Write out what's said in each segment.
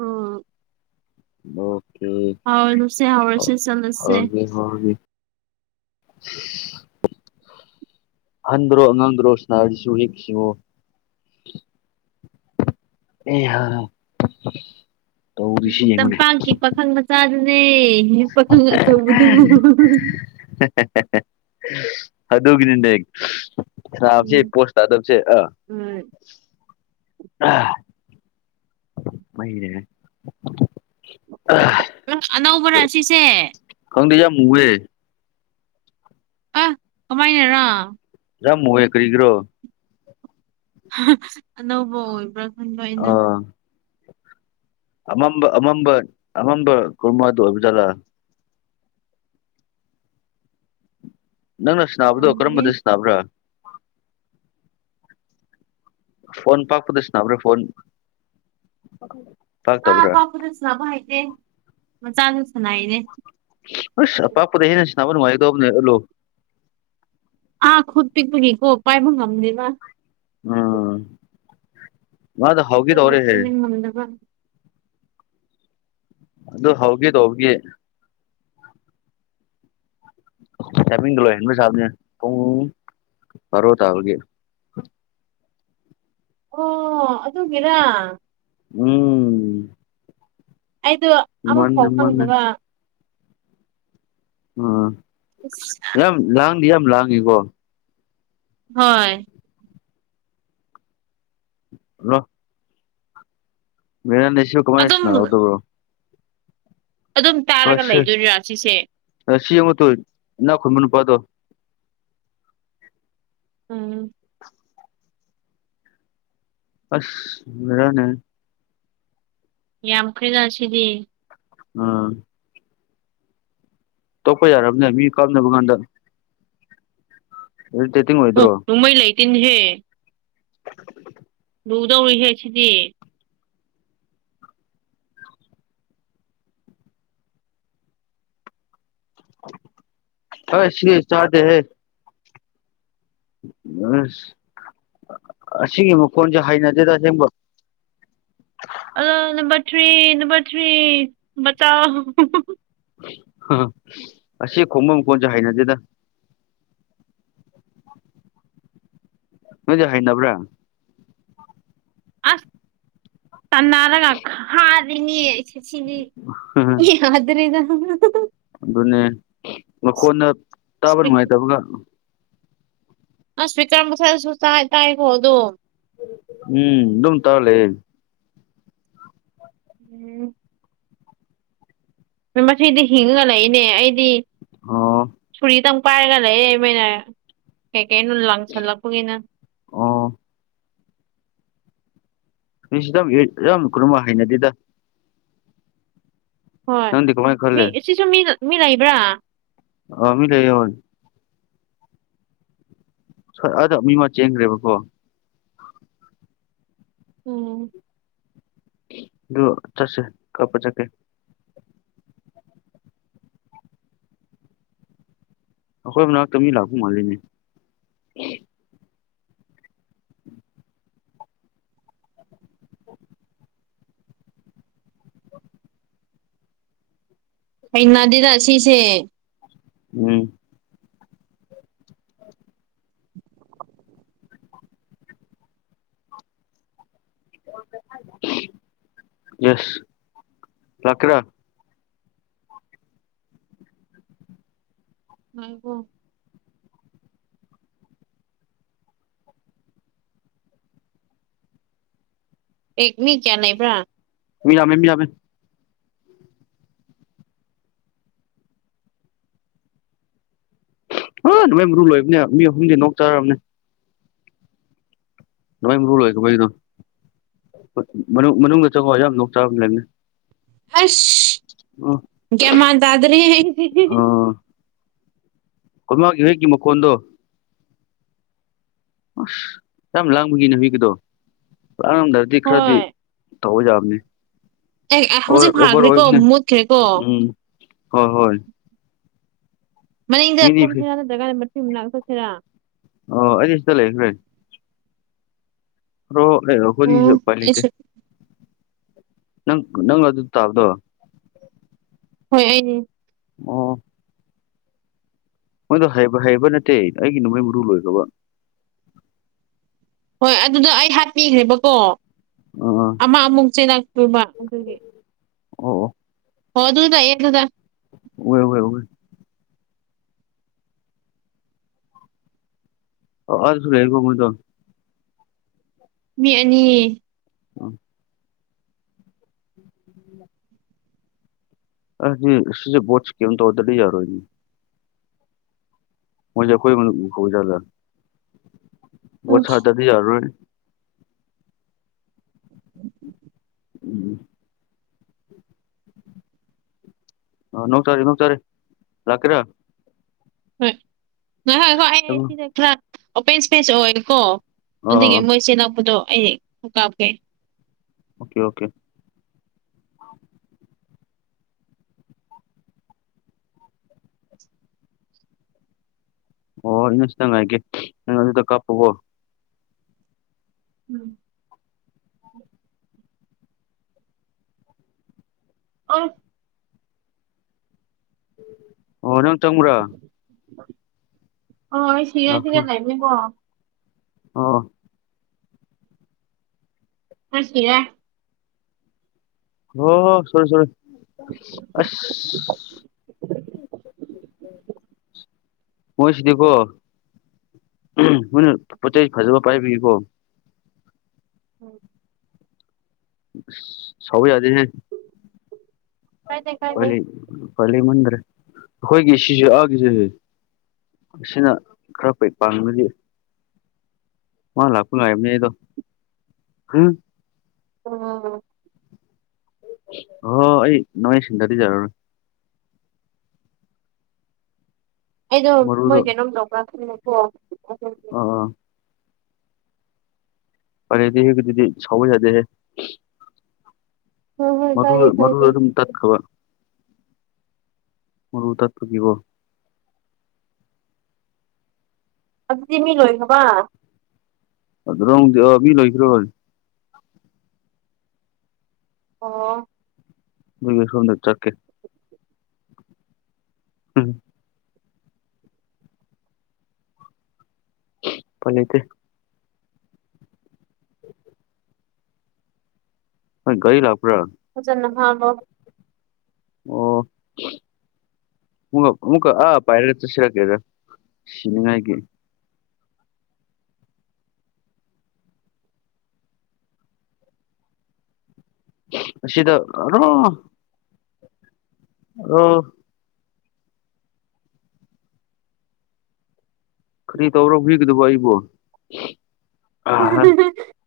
ꯎ ꯎ ꯍꯧꯔꯁꯦ ꯍ ꯆꯠꯂꯁꯦ ꯍ [inaudible] ꯍꯟꯕ꯭ꯔꯣ ꯉꯟꯗ꯭ꯔꯣ ꯁꯤꯅꯥꯔꯤꯁꯨ ꯌꯦꯦꯛꯁꯤꯉꯣ ꯑꯦꯍꯥ ꯇꯝꯄꯥꯛꯀꯤ ꯄꯥꯈꯪ ꯃꯆꯥ ꯑꯦ ꯄꯥꯈꯪ ꯑꯆꯧꯕꯗꯨꯕꯨ ꯑꯗꯨꯗꯒꯅꯤꯗ ꯍꯦꯒ ꯈꯕꯁꯤ ꯎꯝ ꯄꯣꯁ ꯇꯥꯗꯕꯁ ꯑ ꯎꯝ ꯃꯩꯅꯦꯦ ꯅꯪ ꯑꯅꯧꯕ ꯔꯥ ꯁꯤꯁꯦ ꯍꯦ ꯑ ꯀꯃꯥꯏꯅꯔꯥ ꯌꯥꯝꯃꯋꯦ ꯀꯔꯤꯒ꯭ꯔꯣ ꯑꯅꯧꯕ ꯑꯣꯏꯕ꯭ꯔꯥ ꯈꯟꯕ ꯑꯩꯅ ꯑꯥ ꯑꯃꯝꯕ ꯑꯃꯝꯕ ꯑꯃꯝꯕ ꯀꯨꯔꯃꯗꯨ ꯑꯣꯏꯕꯖꯥꯠꯂꯥ ꯅꯪꯅ ꯁꯅꯥꯕꯗꯣ ꯑꯣꯏꯔꯝꯒꯅꯤ ꯀꯔꯝꯕꯗ ꯁꯅꯕ꯭ꯔꯥ ꯐꯣꯟ ꯄꯥꯛꯄꯗ ꯁꯅꯕ꯭ꯔꯥ ꯐꯣꯟ ꯑꯥ ꯄꯥꯛꯇꯕ꯭ꯔꯥ ꯄꯥꯛꯄꯗ ꯁꯥꯟꯅꯕꯥ ꯍꯩꯇꯦ ꯃꯆꯥ ꯑꯁ ꯑꯄꯥꯛꯄꯗ ꯍꯦꯟꯅꯥ ꯁꯥꯟꯅꯕ ꯅꯨꯡꯉꯥꯏꯒꯗꯅꯦ ꯎꯠꯂꯣ ꯑꯥ ꯈꯨꯠ ꯄꯤꯛꯄꯒꯤꯀꯣ ꯄꯥꯏꯕ ꯉꯝꯗꯦꯕ ꯎꯝ ꯃꯥꯗꯣ ꯍꯧꯒꯦ ꯗꯨꯒꯤ ꯇꯧꯔꯦꯍꯦ ꯏꯟꯅ ꯉꯝꯗꯕ ꯑꯗꯨ ꯍꯧꯒꯦ ꯇꯧꯕꯒꯤ [unintelligible] ꯕꯥꯔꯣ ꯇꯥꯕꯒꯤ ꯑꯣ ꯑꯗꯨꯒꯤꯔꯥ ꯎꯝ ꯑꯩꯗꯣ ꯃꯥꯅꯦ ꯑꯃꯐꯥꯎ ꯃꯥꯅꯦ ꯈꯪꯗꯕ ꯑꯝ ꯎꯠꯁ ꯉꯪꯗꯤ ꯌꯥꯝ ꯂꯥꯡꯉꯤꯕꯣ ꯍꯣꯏ ꯂꯣ [unintelligible] ꯑꯗꯨꯝ ꯀꯃꯥꯏꯁꯅꯕ ꯑꯗꯣ ꯑꯗꯨꯝ ꯇꯥꯔꯒ ꯂꯩꯗꯣꯏꯔꯥ ꯁꯤꯁꯦ ꯁꯤ ꯌꯦꯡꯉꯨꯇꯨ ꯏꯅꯥꯈꯨꯝꯕ ꯅꯨꯄꯥꯗꯣ ꯎꯝ ꯑꯁ [unintelligible] ꯌꯥꯝꯈꯔ꯭ꯦꯗꯥ ꯁꯤꯗꯤ ꯑꯝ ꯇꯣꯛꯄ ꯌꯥꯔꯝꯅꯦ ꯃꯤ ꯀꯥꯞꯅꯕ ꯀꯥꯟꯗ ꯏꯔꯤꯇꯦꯇꯤꯡ ꯑꯣꯏꯗꯔꯣ ꯏꯍꯦ ꯂꯨꯗꯧꯔꯤꯍꯦ ꯁꯤꯗꯤ ꯑꯦ ꯁꯤ ꯆꯗꯦ ꯍꯦ ꯑꯁ ꯑꯁꯤꯒꯤ ꯃꯈꯣꯟꯁꯦ ꯍꯩꯅꯗꯦ ꯑꯁꯦꯡꯕ ꯑꯂꯣ ꯅꯝꯕꯔ ꯊ꯭ꯔꯤ ꯅꯝꯕꯔ ꯊ꯭ꯔꯤ ꯕꯆꯥꯎ ꯑꯁꯤ ꯈꯣꯡꯐꯝ ꯀꯣꯟꯁꯦ ꯍꯥꯏꯅꯁꯤꯦꯗ ꯅꯣꯏꯗꯤ ꯍꯩꯅꯕ꯭ꯔꯥ ꯑꯁ ꯇꯟꯅꯔꯒ [unintelligible] [unintelligible] ꯑꯗꯨꯅꯦ ꯃꯈꯣꯟꯅ ꯇꯥꯕ ꯅꯨꯡꯉꯥꯏꯇꯕꯒ [unintelligible] ꯎꯝ ꯑꯗꯨꯝ ꯇꯥ ꯂꯩꯌꯦ ꯎꯝ ꯃꯁꯤꯗꯤ ꯍꯤꯡꯉꯒ ꯂꯩꯏꯅꯦ ꯑꯩꯗꯤ ꯑꯣ ꯁꯨꯔꯤ ꯇꯪ ꯄꯥꯏꯔꯒ ꯂꯩ ꯃꯣꯏꯅ ꯀꯩꯀꯩꯅꯣ ꯂꯪꯁꯜꯂꯛꯄꯒꯤꯅ ꯑꯣ ꯃꯤꯁꯨ ꯌꯥꯝ ꯀꯔꯨꯝꯃ ꯍꯅꯗꯦꯗ ꯍꯣꯏ ꯅꯪꯗꯤ ꯀꯃꯥꯏꯅ ꯃꯤ ꯈꯜꯂꯦ ꯁꯤꯁꯨ ꯃꯤ ꯃꯤ ꯂꯩꯕ꯭ꯔꯥ ꯃꯤ ꯂꯩꯌꯦ ꯑꯗꯣ ꯃꯤ ꯑꯃ ꯆꯦꯟꯈ꯭ꯔꯦꯕꯀꯣ ꯎꯝ ꯑꯗꯨ ꯆꯠꯁꯦ ꯀꯥꯄ ꯆꯠꯀꯦ ꯑꯈꯣꯏ ꯃꯅꯥ ꯇꯃꯤ ꯂꯥꯛꯣ ꯃꯥꯜꯂꯤꯅꯦ ꯍꯩꯅꯗꯤꯗ ꯁꯤꯁꯦ ꯎꯝ [unintelligible] ꯌꯦꯁ ꯂꯀ꯭ꯔꯥ ꯉꯕꯨꯣ ꯑꯦ ꯃꯤ ꯀꯌꯥ ꯅꯕ꯭ꯔꯥ ꯃꯤ ꯌꯥꯃꯦ ꯃꯤ ꯌꯥꯃꯦ ꯑ ꯅꯣꯡꯃꯥꯏ ꯃꯔꯨ ꯂꯣꯏꯕꯅꯦ ꯃꯤ ꯑꯍꯨꯝꯗꯤ ꯅꯣꯛ ꯆꯥꯔꯕꯅꯦ ꯂꯋꯥꯥꯏ ꯃꯔꯨ ꯂꯣꯏꯀꯕꯒꯤꯗꯣ ꯃꯅꯨꯡꯗ ꯆꯁꯨ ꯌꯥꯝꯣꯛ ꯆꯥꯕ ꯂꯩꯅꯤ ꯑꯁ ꯀꯃꯥꯟ ꯇꯥꯗꯅꯦꯦ ꯀꯃꯤ ꯍꯦꯒꯤꯀꯤ ꯃꯀꯣꯟꯟ ꯑꯁ ꯌꯥꯝ ꯂꯥꯡꯕꯒꯤ ꯅꯨ ꯍꯒꯤꯗꯣ ꯂꯥꯡꯉꯝꯗ꯭ꯔꯗꯤ ꯈꯔꯗꯤ ꯍꯣꯏ ꯇꯧꯖꯕꯅꯤ ꯑꯦ ꯑꯣ ꯍꯧꯖꯤꯛ ꯑꯣꯕ ꯑꯣꯏ ꯐꯥꯈ꯭ꯔꯦꯀꯣ ꯃꯨꯠꯈ꯭ꯔꯦꯀꯣ ꯎꯝ ꯍꯣꯏ ꯍꯣꯏ ꯃꯅꯤꯡꯗ ꯃꯤꯗꯤ ꯀꯣꯝꯁꯤꯔꯥ ꯅꯠꯇ꯭ꯔꯒꯅ ꯃꯆꯨ ꯃꯅꯥꯛ ꯆꯠꯁꯤꯔꯥ ꯑꯣ ꯑꯖꯤꯁ ꯆ ꯂꯩꯈ꯭ꯔꯦ ꯣ ꯎꯝ ꯍꯧꯔꯤꯁꯨ ꯄꯂꯤꯗ ꯑꯩꯁꯨ ꯅꯪ ꯅꯪ ꯑꯗꯨ ꯑꯗꯨ ꯇꯥꯕꯗꯣ ꯍꯣꯏ ꯑꯩꯅꯤ ꯑꯣ ꯃꯣꯏꯗꯣ ꯍꯩꯕ ꯅꯠꯇꯦ ꯑꯩꯒꯤ ꯅꯣꯡꯃꯩ ꯃꯔꯨ ꯂꯣꯏꯈ꯭ꯔꯕ ꯍꯣꯏ ꯑꯗꯨꯗ ꯑꯩ ꯍꯥꯠꯄꯤꯈ꯭ꯔꯦꯕꯀꯣ ꯑꯥ ꯑꯥ ꯑꯃꯛ ꯑꯃꯨꯛ ꯆꯦ ꯃ ꯑꯗꯨꯒꯤ ꯑꯣ ꯑꯣ ꯍ ꯑꯗꯨ ꯇꯏꯌꯦ ꯊꯗ ꯑꯣꯏ ꯑꯣꯏꯣꯏ ꯑꯣꯏ ꯑꯁꯨ ꯂꯩꯦꯒꯨꯝꯃꯗꯣ ꯃꯤ ꯑꯅꯤ ꯎ ꯑꯁꯦ ꯀ ꯇ ꯑꯣꯗꯔꯗꯤ ꯌꯥꯔꯣꯏ ꯃꯖꯦꯈꯣꯏ ꯃ ꯍꯖꯗ ꯍꯣꯏ ꯁꯥꯗꯗꯤ ꯌꯥꯔꯣꯏ ꯎꯝ ꯑ ꯅꯣꯡ ꯁꯔꯤ ꯅꯣꯡ ꯁꯔꯤ ꯂꯥꯛꯀꯔ ꯍꯣꯏ ꯍꯣꯏ ꯍꯣꯏ ꯍꯣꯏ ꯑꯩ ꯑꯥ ꯁꯤꯗ ꯈꯔ ꯑꯣꯄꯦꯟ ꯏꯁꯄꯦꯁ ꯑꯣꯏꯀꯣ ꯑꯗꯨꯒꯤ ꯑꯥ ꯃꯣꯏꯁꯦ ꯅꯛꯄꯗꯣ ꯑꯩ ꯀꯥꯞꯀꯦ ꯑꯣꯀꯦ ꯑꯣꯀꯦ ꯑꯣ ꯏꯁ ꯇꯪꯥꯏꯦ ꯅ ꯑꯗꯨꯗ ꯀꯄꯕꯣ ꯎꯝ ꯑ ꯑꯣ ꯅꯪ ꯆꯪꯕ꯭ꯔꯥ ꯑꯣ ꯁꯤꯌꯥꯁꯤꯒ ꯂꯅꯦꯕꯣ ꯑ ꯑꯁꯤ ꯍ ꯁꯨꯔꯦ ꯁꯨꯔ ꯑ ꯄꯨꯣꯏꯁꯤ ꯗꯀꯣ ꯍꯣꯏꯅ ꯄꯆꯦ ꯐꯖꯕ ꯄꯥꯏꯕꯤꯔꯤꯕꯣ ꯎꯝ ꯁꯧ ꯌꯥꯗꯦꯅꯦꯦ ꯀꯥꯏꯗꯦ ꯄ ꯀꯥꯏꯗꯦ ꯐꯂꯤ ꯃꯗ꯭ꯔꯦ ꯍꯣꯏꯒꯁꯤꯁꯨꯒꯁꯤ ꯑꯁꯤꯅ ꯈꯔ ꯐꯩ ꯄꯥꯡꯅꯗꯤ ꯍ ꯂꯥꯛꯄꯨ ꯂ ꯑꯕꯅꯤꯗ ꯎꯝ ꯑ ꯍ ꯑꯩ ꯅꯉ ꯁꯤꯟꯗꯗꯤꯖꯔꯅꯤ ꯑꯩꯗꯣ ꯃꯣꯏ ꯃꯔꯨꯗꯣ ꯀꯩꯅꯣꯝ ꯇ꯭ꯔꯥ ꯈꯪꯉꯦꯀꯣ ꯑꯗꯨ ꯑꯥ ꯑꯥ ꯗꯤ ꯍꯗꯤ ꯁꯖꯗꯦ ꯍꯦ ꯍꯣꯏ ꯍꯣꯏ ꯃꯔ ꯀꯥꯏꯗꯦ ꯃꯔ ꯀꯥꯏꯗꯦ ꯑꯗꯨꯝ ꯇ ꯈꯕ ꯃꯔ ꯇꯔ ꯊꯒꯕ ꯑꯗꯨ ꯇ ꯃꯤ ꯂꯣꯏ ꯍꯕ ꯑꯗꯨꯗꯤꯕꯤ ꯂꯣꯏꯈ꯭ꯔꯣꯖꯤ ꯑꯣ ꯃꯤ ꯁꯣꯅ ꯆꯠꯀꯦ ꯎꯝ ꯐꯅꯤꯠꯇ ꯣꯏ ꯔꯤ ꯂꯥꯛ ꯍꯖꯅꯣ ꯍꯥꯕ ꯑꯣ ꯃ ꯃꯒ ꯑ ꯄꯥꯏꯔ ꯆꯁꯤꯔ ꯀꯦꯔ ꯁꯤꯅꯤꯉꯥꯏꯒꯤ ꯁꯤꯗ ꯔꯣ ꯑꯣ ꯈ ꯇꯧꯔꯣ ꯤꯒꯗꯕ ꯏꯕꯨꯣ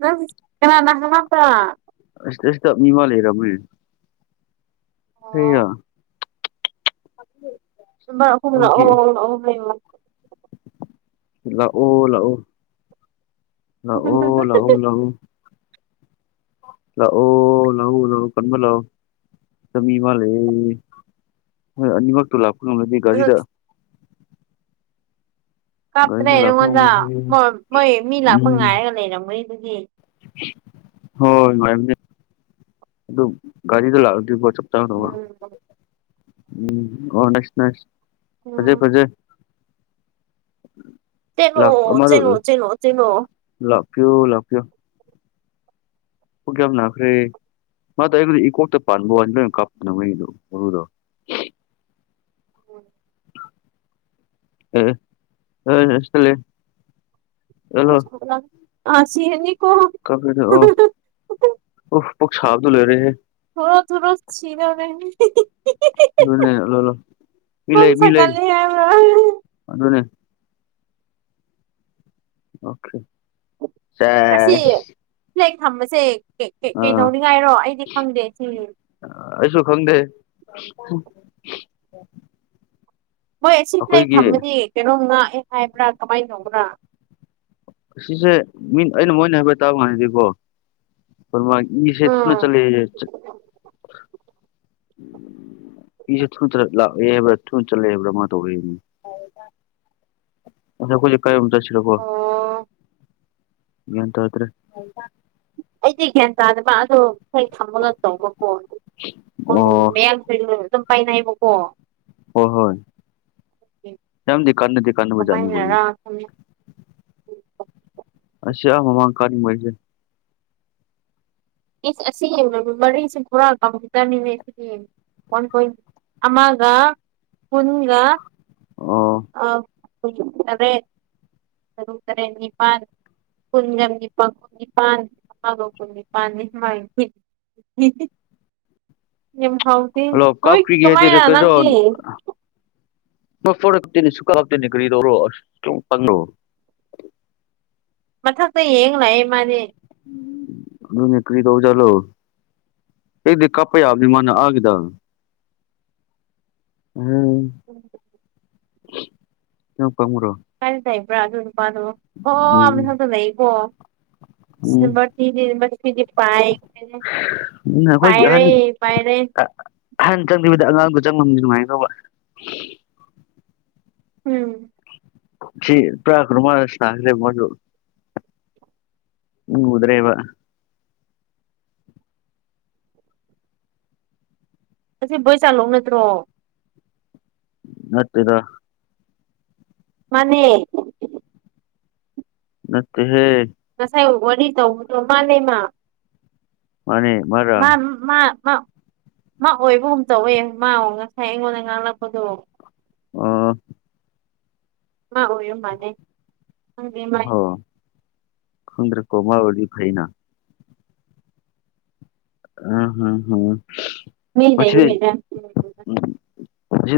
ꯅꯪ ꯀꯅꯥꯥꯟ ꯅ ꯍꯕ꯭ꯔꯥ ꯁꯁ ꯃꯤꯃ ꯂꯩ ꯍꯔꯝꯣꯏ ꯑꯣ ꯍ ꯑ ꯍ ꯑꯣ ꯎ ꯂꯩ ꯂꯥꯛꯑꯣ ꯂꯥꯛꯑꯣ ꯂꯍ ꯂꯎ ꯂꯑꯣ ꯂꯑꯣ ꯂꯍꯎ ꯂꯍꯎ ꯀꯟꯃ ꯂ ꯆꯃꯤ ꯃꯥꯂꯦ ꯍꯣꯏ ꯑꯅꯤꯃꯛꯇꯣ ꯂꯥꯛꯄ ꯉꯝꯃꯗꯤ ꯑꯗꯨ ꯒꯥꯔꯤꯗ ꯀꯥꯞꯇ꯭ꯔꯦ ꯒꯥꯔꯤꯗ ꯂꯥꯛꯄ ꯅꯉꯣꯟꯗ ꯉꯝꯂꯗꯤ ꯃꯣꯏ ꯃꯤ ꯂꯥꯛꯄ ꯉꯥꯏꯔꯒ ꯂꯩꯔꯝꯒꯅꯤ ꯑꯗꯨꯒꯤ ꯍꯣꯏꯣꯏ ꯑꯗꯨ ꯒꯥꯔꯤꯗ ꯂꯥꯛꯑꯣ ꯄ ꯆ ꯎꯝ ꯎꯝ ꯑꯣ ꯅꯁ ꯅꯁ ꯐꯖꯩ ꯎꯝ ꯐꯖꯩ ꯇꯅꯣ ꯂꯥꯛ ꯆꯩꯅꯣ ꯆꯩꯅꯣ ꯆꯅꯣ ꯀꯨ ꯂ ꯀꯌꯨ ꯑꯣ ꯀꯌꯥꯕꯅ ꯐꯔꯦ ꯃꯥ ꯇ ꯑꯩꯕꯨꯗꯤ ꯏꯀꯣꯛꯇ ꯄꯥꯟꯕ ꯋꯥꯅꯤ ꯂꯣꯏꯅ ꯀꯥꯞꯄꯅ ꯃꯩꯗꯨ ꯃꯔꯨꯗꯣ ꯍ ꯎ ꯎꯂꯦ ꯑ ꯁꯤ ꯍꯅꯤ ꯀ ꯐ ꯑꯣ ꯑꯣ ꯄꯣꯈꯁꯥꯕꯗ ꯂꯩꯔꯦꯦ ꯊꯔꯣ ꯊꯂꯣ ꯁꯤꯅ ꯅꯦ ꯂ ꯂꯣ ꯈꯣꯡ ꯂꯩ ꯃꯤ ꯂꯩ ꯁꯥꯒꯠꯂꯦ ꯍꯥꯏꯕ꯭ꯔꯥ ꯑꯗꯨꯅꯦ ꯑꯣꯦ ꯁ ꯑꯁꯤ ꯐ꯭ꯂꯦꯛ ꯊꯝꯕꯁꯦ ꯀꯩꯗꯧꯅꯤꯡꯉꯥꯏꯔꯣ ꯑꯩꯗꯤ ꯈꯪꯗꯦ ꯁꯤ ꯍꯗꯦ ꯍꯣꯏ ꯁꯤ ꯂꯩ ꯊꯝꯃꯅꯤ ꯀꯩꯅꯣꯝ ꯉꯥꯛꯑꯦ ꯍꯥꯏꯕ꯭ꯔꯥ ꯀꯃꯥꯏ ꯇꯧꯕ꯭ꯔꯥ ꯑꯁꯤꯁꯦ ꯃꯤ ꯑꯩꯅ ꯃꯣꯏꯅ ꯍꯥꯏꯐꯦꯠ ꯇꯥꯕ ꯃꯥꯟꯅꯗꯤꯀꯣ ꯃꯥ ꯏ ꯁꯦ ꯊꯅ ꯎꯝ ꯆꯂ ꯏꯁꯦ ꯊꯨ ꯂꯥꯛꯑꯦ ꯍꯥꯏꯕ꯭ꯔꯥ ꯊꯨꯅ ꯆꯠꯂꯦ ꯍꯥꯏꯕ꯭ꯔꯥ ꯃꯥ ꯇꯧꯔꯅꯤ ꯑ ꯀ ꯀꯩ ꯁꯤꯣ ꯑꯣ ꯌꯦꯇ ꯍꯥꯏꯇ꯭ꯔꯦ ꯑꯩꯗꯤ ꯒ꯭ꯌꯥꯟ ꯇꯥꯗꯕ ꯑꯗꯣ ꯏꯁꯩ ꯈꯝꯕꯒ ꯇꯧꯕꯀꯣ ꯍꯣꯏ ꯑꯣ ꯃꯌꯥꯝꯁꯨ ꯑꯗꯨꯝ ꯄꯥꯏꯅꯕꯀꯣ ꯍꯣꯏ ꯍꯣꯏ ꯌꯥꯝ ꯀꯥ ꯗꯨꯀꯥꯥꯟꯅꯨꯡ ꯃꯖꯥꯅꯤ ꯄ ꯀꯃꯥꯏꯅꯔꯥ ꯈꯪꯗꯦ꯫ ꯑꯁꯤꯁ ꯑ ꯃꯃꯥꯡ ꯀꯥꯅꯤꯡꯉꯩꯁꯦ ꯑꯁꯤ ꯃꯔꯤꯁꯤ ꯊꯣꯔꯥ ꯀꯝꯇꯅꯤꯗꯤ ꯋꯥꯟ ꯄꯣꯏꯟ ꯑꯃꯒ ꯀꯨꯟꯒ ꯑꯣ ꯑ ꯑꯗꯦ ꯁꯨꯔꯦꯅꯤ ꯄ ꯀꯨꯟꯖꯝꯅꯤꯄꯥꯅꯤ ꯄ ꯄꯅꯤ ꯃꯥ ꯍꯥꯎꯗꯤ ꯍꯜꯂꯣ ꯍꯣꯏ ꯀꯥꯞꯄꯤꯒꯦ ꯀꯃꯥꯏꯅ ꯅꯪꯒꯤ ꯐꯅꯤ ꯁꯨꯀꯥ ꯂꯥꯛꯇꯅꯤ ꯀꯔꯤꯗꯔꯣ ꯃꯊꯗ ꯌꯦꯡ ꯂꯌꯦ ꯃꯥꯅꯤ ꯑꯗꯨꯅꯤ ꯀꯔꯤ ꯀꯧ ꯆꯂꯣ ꯑꯩꯗꯤ ꯀꯥꯄꯩꯥꯕꯅꯤ ꯃꯅ ꯑꯒꯗ ꯍ ꯀꯣꯡ ꯀꯃ꯭ꯔꯣ ꯀꯥꯏꯗ ꯂꯩꯕ꯭ꯔꯥ ꯑꯗꯨ ꯑꯣ ꯑꯃ ꯊꯗ ꯂꯩꯕꯣ ꯎꯝ ꯃ ꯃꯁꯗꯤ ꯄꯥꯏ ꯎꯝ ꯄꯥꯏꯔꯦ ꯄꯥꯏꯔꯦ ꯑꯍꯥꯟ ꯆꯪꯗꯕꯗ ꯑꯉꯥꯡꯗꯣ ꯆꯪꯉꯅꯤ ꯅꯨꯡꯉꯥꯏꯗꯧꯕ ꯎꯝ ꯁꯤ ꯄ꯭ꯔꯀꯔꯨ ꯃꯥꯔꯁ ꯊꯈꯦ ꯃ ꯎꯝ ꯎꯗ꯭ꯔꯦꯕ ꯑꯁꯤ ꯕꯣꯏ ꯆꯥꯂꯧ ꯅꯠꯇ꯭ꯔꯣ ꯅꯠꯇꯦꯗ ꯃꯅꯦ ꯃꯠꯇꯦ ꯍꯦ ꯉꯁꯥꯏ ꯋꯥꯔꯤ ꯋꯥꯔꯤ ꯇꯧꯗꯣ ꯃꯥꯅꯦ ꯃꯥ ꯃꯥꯅꯦ ꯃꯔꯔ ꯃꯥ ꯃꯥ ꯃꯥ ꯑꯣꯏꯕꯒꯨꯝ ꯇꯧꯋꯦ ꯃꯥ ꯉꯁꯥꯏ ꯑꯩꯉꯣꯟꯗ ꯉꯥꯡꯂꯛꯄꯗꯣ ꯑꯥ ꯃꯥ ꯑꯣꯏ ꯌ ꯃꯥꯅꯦ ꯍꯪꯦ ꯈꯗ꯭ꯔ ꯀꯣꯃꯥ ꯑꯣꯏꯗꯤ ꯐꯥꯏꯅ ꯑ ꯍꯝ ꯍꯝ ꯃꯤ ꯑꯣꯏꯗ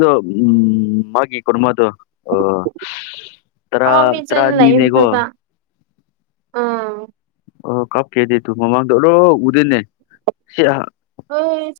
ꯗꯨ ꯎꯝ ꯃꯥꯒꯤ ꯀꯃꯗꯨ ꯑꯣ ꯇꯔꯥ ꯑꯥ ꯃꯤ ꯆꯦꯟ ꯂꯩꯌꯦ ꯇꯔꯥꯅꯤꯅꯦꯒꯣ ꯃꯊꯛꯇ ꯑꯥ ꯑꯣ ꯀꯞ ꯀꯩꯗꯦ ꯇꯨ ꯃꯃꯥꯡꯗ ꯑꯣꯔꯣ ꯎꯗꯅꯦ ꯁꯤ ꯑꯣ